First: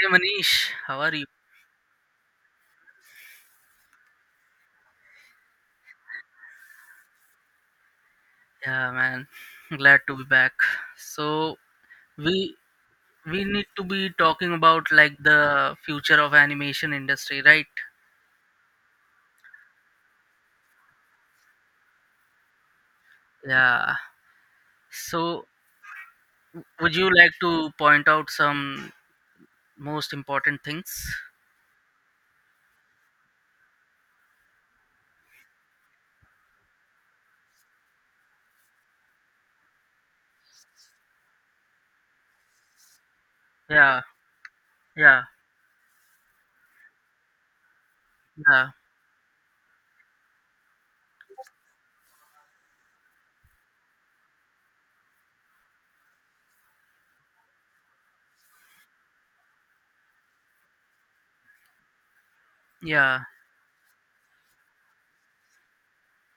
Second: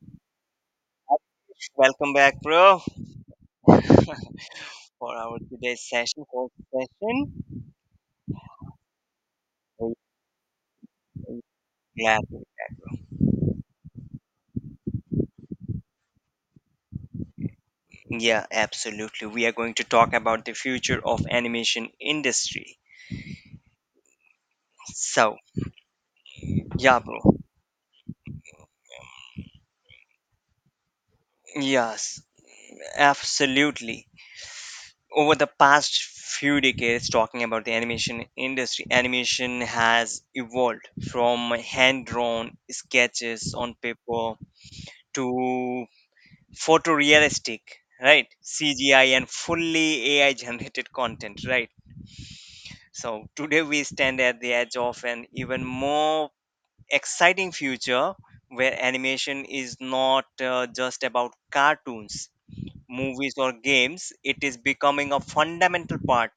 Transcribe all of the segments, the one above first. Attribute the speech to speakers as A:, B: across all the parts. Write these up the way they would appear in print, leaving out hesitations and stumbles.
A: Hey Manish, how are you?
B: Welcome back, bro, for our today's session, first session.
A: Yeah, man,
B: Are
A: glad to be back.
B: are you
A: So
B: glad?
A: we we need to be talking about like the future of animation industry, right?
B: Yeah, absolutely. We are going to talk about the future of animation industry.
A: Yeah.
B: So,
A: So would
B: yeah,
A: you
B: bro.
A: like to point out some most important things?
B: Yes, absolutely. Over the past few decades, talking about the animation industry, animation has evolved from hand drawn sketches on
A: Yeah,
B: paper
A: yeah,
B: to photorealistic, right?
A: yeah,
B: CGI and fully AI generated content, right? So today we stand at the edge of an even more exciting future where animation is not just about cartoons,
A: yeah,
B: movies or games. It is becoming a fundamental part,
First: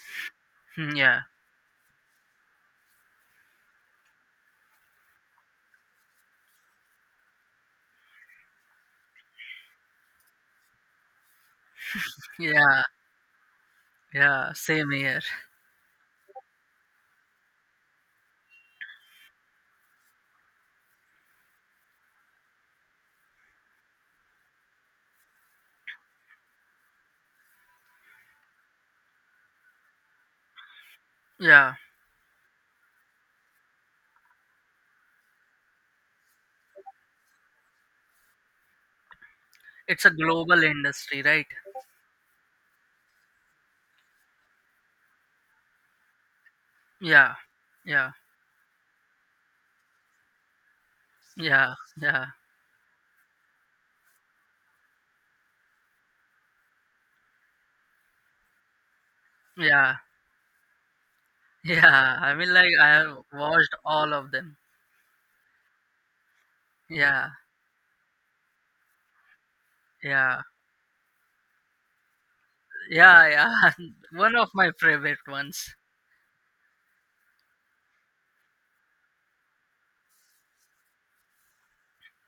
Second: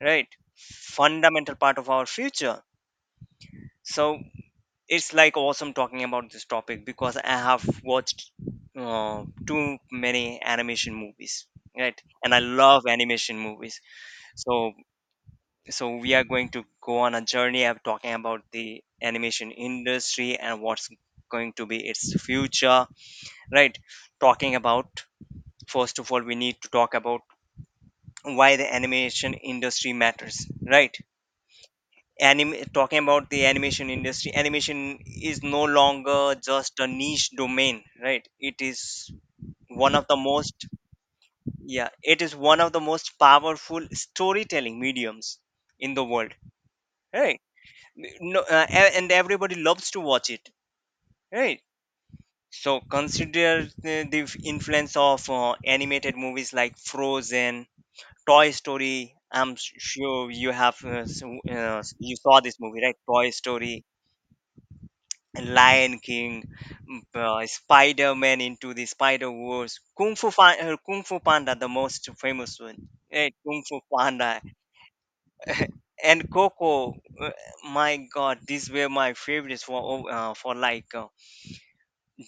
B: right?
A: hmm, yeah,
B: Fundamental part of our future. So it's like awesome talking about this topic because I have watched too many animation movies, right? And I
A: yeah,
B: love animation movies.
A: yeah.
B: So
A: Same here.
B: so we are going to go on a journey of talking about the animation industry and what's going to be its future, right? Talking about, first of all, we need to talk about why the animation industry matters, right?
A: Yeah,
B: Anime, talking about the animation industry, animation is no longer just a niche domain, right? It is one
A: it's
B: of
A: a
B: the
A: global
B: most.
A: industry, right?
B: Yeah, it is one of the most powerful storytelling mediums in the world,
A: Yeah,
B: right.
A: yeah,
B: No, and everybody loves to watch it, right.
A: yeah, yeah,
B: So consider the influence of animated movies like Frozen, Toy Story. i'm s-
A: yeah.
B: sure you have, you
A: Yeah, I
B: saw
A: mean,
B: this
A: like
B: movie,
A: I
B: right?
A: have
B: Toy
A: watched
B: Story,
A: all of them.
B: Lion King,
A: Yeah,
B: Spider Man into the Spider Wars,
A: yeah,
B: Kung Fu Panda, the most famous one.
A: yeah,
B: Right, Kung
A: yeah.
B: Fu
A: One
B: Panda
A: of my favorite ones.
B: and Coco. uh, my God, these were my favorites for, o- for like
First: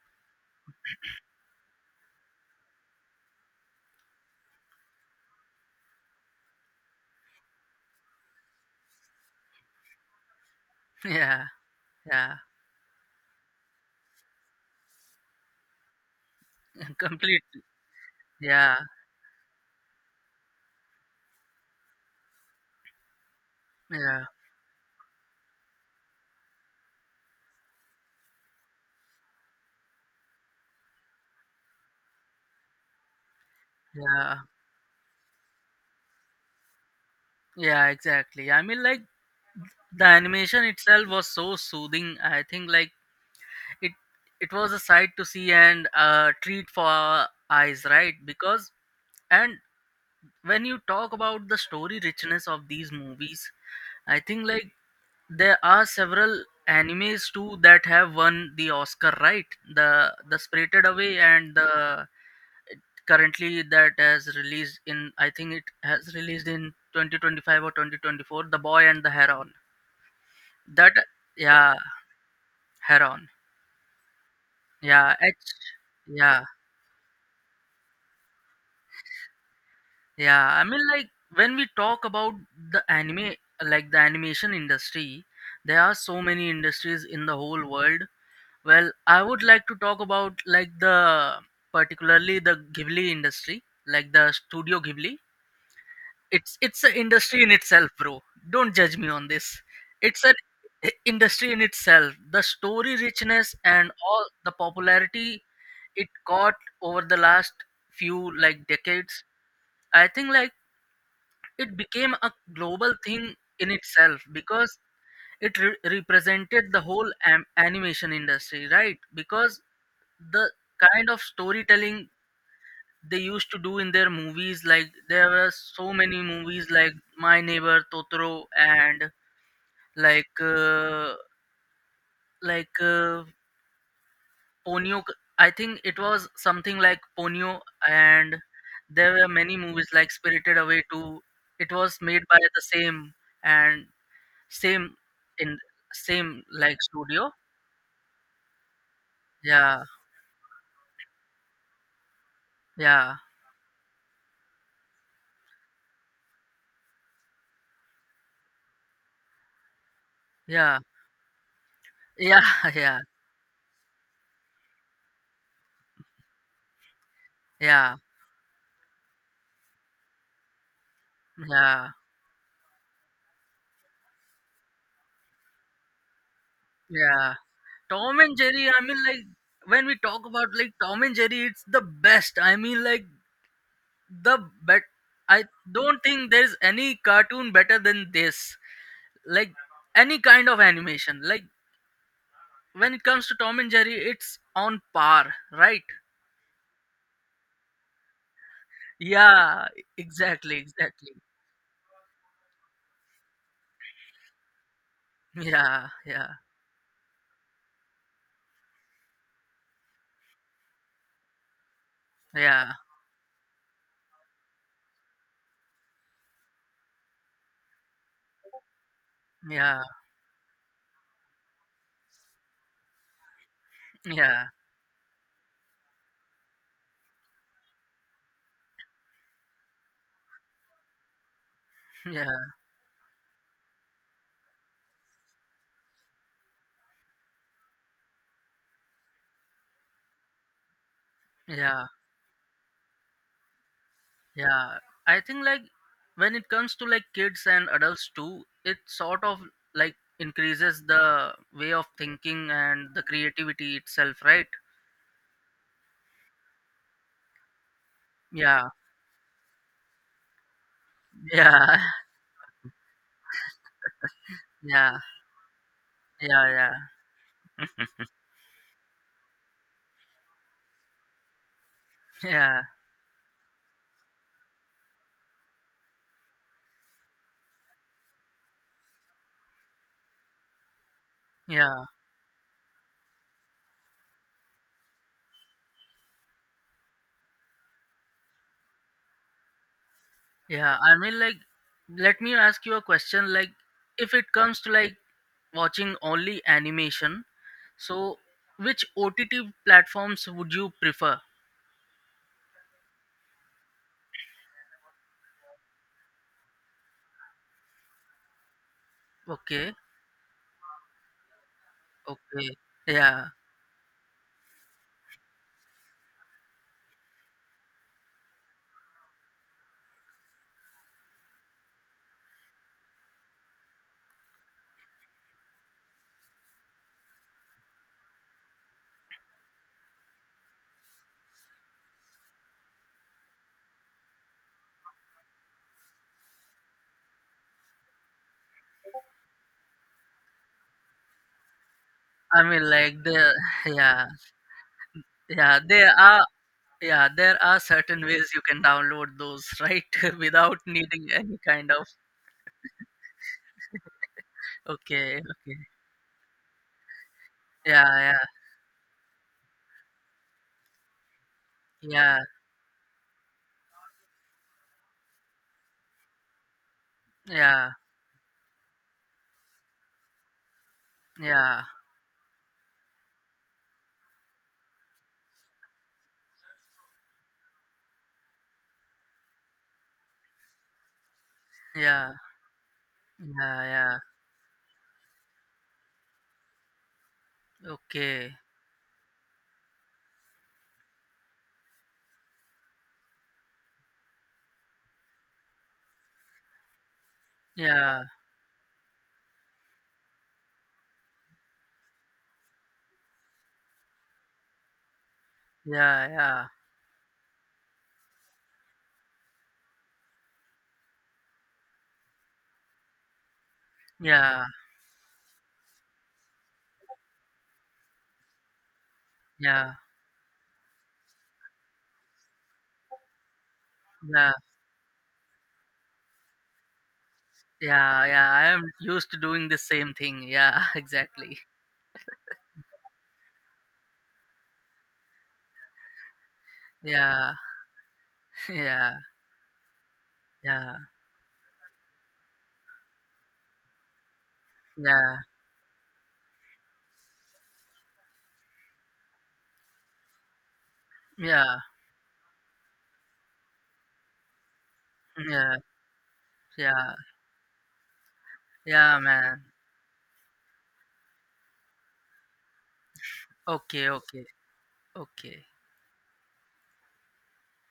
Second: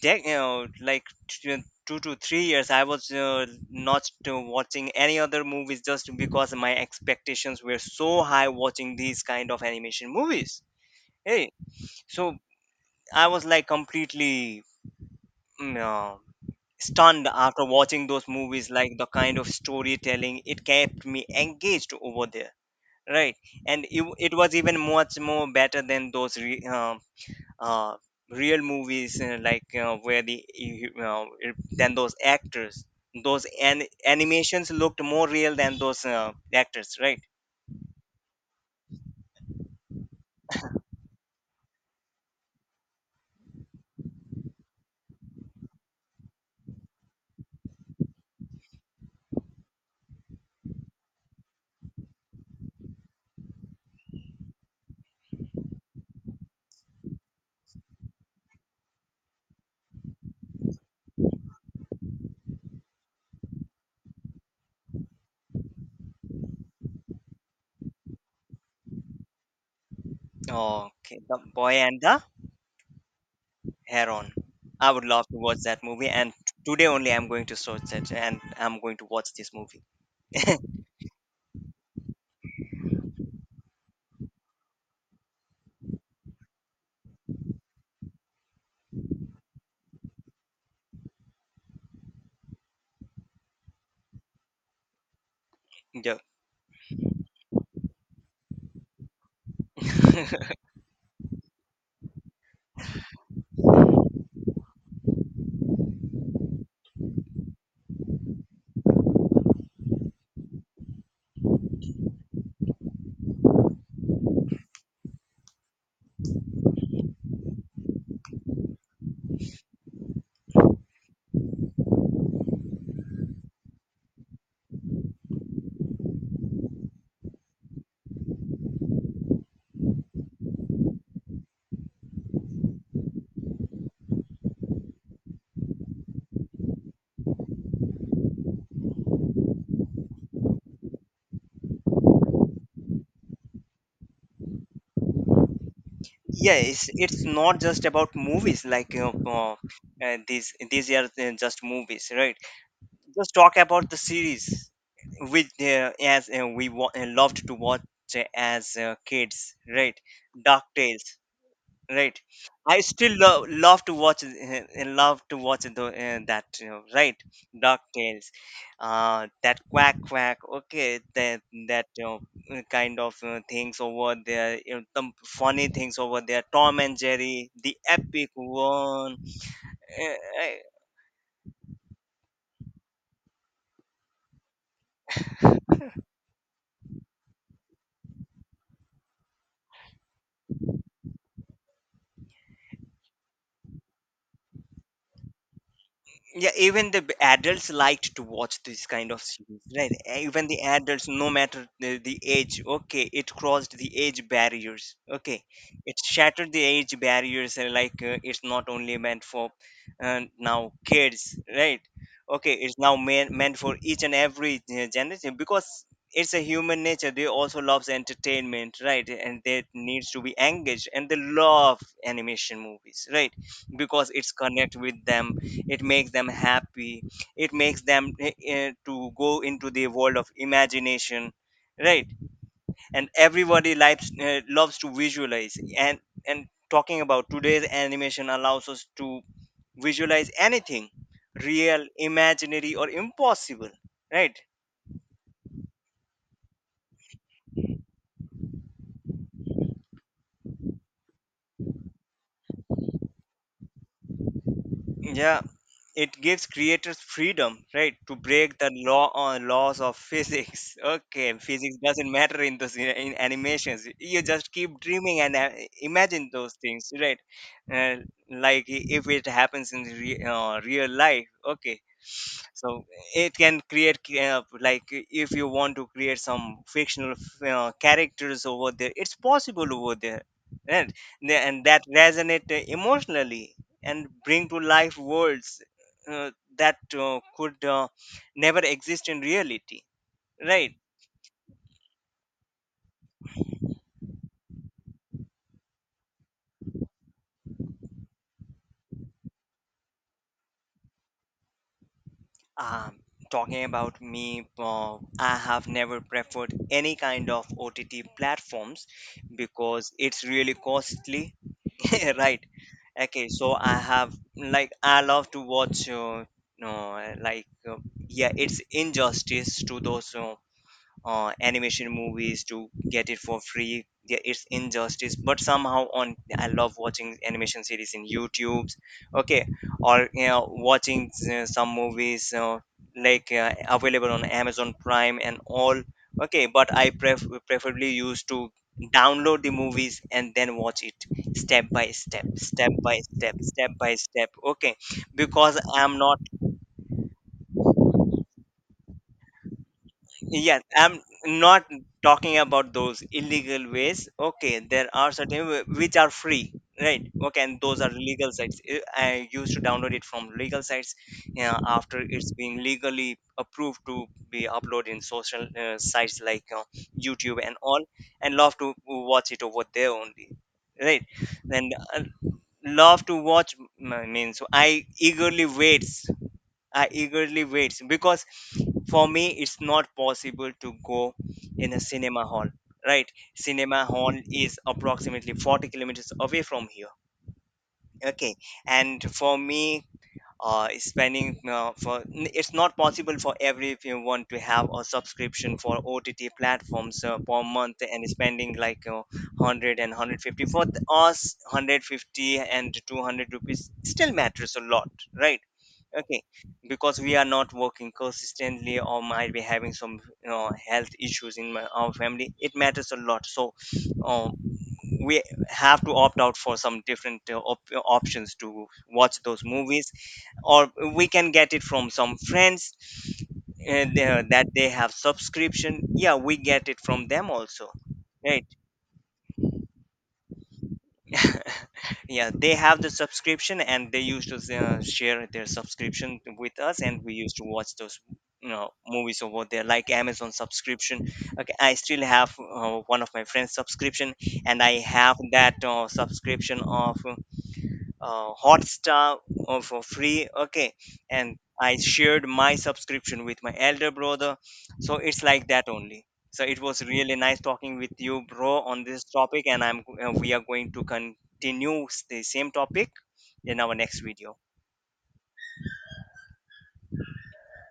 B: dec- like t- 2 to 3 years. I was not watching any other movies just because my expectations were so high watching these kind of animation movies.
A: Yeah,
B: Hey, so
A: yeah,
B: I was like completely, mm, Uh, stunned
A: completely.
B: after watching those movies,
A: Yeah,
B: like the kind of storytelling, it kept me engaged over there, right. And it,
A: yeah,
B: it was even much more better than those uh, real movies, like where the you you know, it- than those actors. Those
A: yeah,
B: animations looked more real than those actors, right.
A: yeah. Exactly. I mean, like the animation itself was so soothing. I think like it it was a sight to see and a treat for our eyes, right? Because and when you talk about the story richness of these movies, I think like there are several animes too that have won the Oscar, right? The Spirited Away and the currently that has released in I think it has released in 2025 or 2024. The Boy and the Heron. That
B: Okay, The Boy
A: yeah,
B: and the
A: Heron.
B: Heron. I would
A: Yeah,
B: love to watch that movie, and
A: yeah,
B: today only I'm going to search it, and I'm going to watch this movie.
A: yeah. I mean, like when we talk about the anime, like the animation industry, there are so many industries in the whole world. Well, I would like to talk about like the particularly the Ghibli industry, like the Studio Ghibli.
B: Yeah.
A: It's an industry in itself, bro. Don't judge me on this. It's an industry in itself. The story richness and all the popularity it got over the last few like decades. I think like it became a global thing in itself because it represented the whole animation industry, right? Because the kind of storytelling they used to do in their movies, like there were so many movies like My Neighbor Totoro and like uh, like uh, Ponyo. I think it was something like Ponyo. And there were many movies like Spirited Away too. It was made by the same and same in same
B: Yeah,
A: like
B: it's
A: studio.
B: not just about movies, like
A: Yeah,
B: these are just movies, right.
A: yeah.
B: Just talk about the series, which as we wa- loved to watch as kids, right? Dark
A: Yeah.
B: Tales, right?
A: Yeah,
B: I
A: yeah,
B: still love to watch it. Love to watch it though, that, right. Dark
A: yeah,
B: Tales. That quack quack, okay, that that
A: yeah,
B: you know eh, kind of things over there, some funny things over there. Tom and
A: yeah,
B: Jerry, the
A: Tom
B: epic
A: and Jerry, I mean,
B: one.
A: like, when we talk about,
B: Uh,
A: like, Tom and Jerry, it's the best. I mean, like, the bet. I don't think there's any cartoon better than this. Like, any kind of animation. Like, when it comes to Tom and Jerry, it's on par, right?
B: Yeah, even the adults liked to watch this kind of series,
A: Yeah,
B: right? Even
A: exactly,
B: the adults,
A: exactly.
B: no matter the age, okay. It crossed the age barriers, okay,
A: Yeah,
B: it
A: yeah,
B: shattered the age barriers. And like it's not only meant for now kids, right? Okay,
A: yeah,
B: it's now meant for each and every generation, because it's a human nature. They also loves entertainment, right? And they
A: yeah,
B: needs to be engaged, and they love animation movies, right? Because it's
A: yeah,
B: connect with them, it makes them happy, it makes them to go into the world of imagination, right.
A: yeah,
B: And everybody likes, loves to visualize, and talking about today's animation allows us to visualize anything, real,
A: yeah.
B: imaginary or impossible, right.
A: Yeah, I think like when it comes to like kids and adults too, it sort of like increases the way of thinking and the creativity itself, right?
B: Yeah, it gives creators freedom, right, to break
A: Yeah,
B: the laws of physics. okay, physics
A: yeah,
B: doesn't matter in those, in animations. You just keep
A: yeah,
B: dreaming and imagine
A: yeah,
B: those
A: yeah,
B: things, right. uh, like, if it happens in real life, okay.
A: yeah,
B: So it can create, like if you want to create some fictional characters over there, it's possible over there. And and that
A: yeah,
B: resonate emotionally and bring to life worlds uh, that could never exist in reality, right.
A: yeah. I mean, like, let me ask you a question. Like, if it comes to like watching only animation, so which OTT platforms would you prefer?
B: um, Talking about me, I have never preferred any kind of OTT platforms
A: Okay,
B: because it's really costly, right.
A: okay, yeah.
B: Okay, so I have, like I love to watch, no, like yeah, it's injustice to those animation movies to get it for free. Yeah, it's injustice, but somehow on I love watching animation series in YouTube. Okay, or you know, watching some movies, available on Amazon Prime and all. Okay, but I preferably used to download the movies and then watch it step by step,
A: I
B: step
A: mean,
B: by
A: like the
B: step, step by
A: yeah.
B: step. Okay, because
A: Yeah, there
B: I'm not.
A: are yeah, there are certain ways you can download those, right? Without
B: Yes, I'm
A: needing any
B: not
A: kind of
B: talking about those illegal ways. Okay, there are
A: okay,
B: certain
A: okay.
B: which are free, right? Okay, and those
A: Yeah,
B: are
A: yeah,
B: legal sites. I used to download it from legal sites after
A: yeah,
B: it's been legally approved to be uploaded in social sites like YouTube and
A: yeah,
B: all, and love to watch it over there only, right?
A: yeah,
B: And love to watch means I eagerly wait. I eagerly wait because for me it's not possible to go in a
A: yeah,
B: cinema hall, right.
A: yeah,
B: Cinema
A: yeah.
B: hall is approximately 40 kilometers away from here,
A: Okay.
B: okay. And for me, spending, it's not possible for everyone to have a subscription for OTT platforms per month,
A: Yeah,
B: and spending like 100 150 for us, 150 and 200 rupees still matters a lot, right?
A: yeah,
B: Okay,
A: yeah,
B: because we are not working consistently, or might be having some, you know, health issues in our family. It matters a lot, so uh,
A: yeah,
B: we have to opt out for some different options to watch those
A: yeah,
B: movies, or we can get it from some friends,
A: yeah,
B: that they have subscription. Yeah, we get it from them also,
A: yeah, yeah.
B: right.
A: I am used to doing the same thing. Yeah, exactly.
B: Yeah, they have the subscription and they used to share their subscription with us, and we
A: Yeah,
B: used to watch those, you know,
A: yeah,
B: movies over there, like Amazon
A: yeah,
B: subscription. Okay, I still have one of my friends subscription, and I have
A: yeah,
B: that subscription of Hotstar for free. Okay, and
A: yeah,
B: I shared my subscription with my elder brother, so it's like
A: yeah,
B: that only. So it was
A: yeah,
B: really nice talking with you, bro, on
A: yeah,
B: this
A: man.
B: topic, and I'm we are going to continue the same topic in our
A: Okay,
B: next
A: okay,
B: video.
A: okay.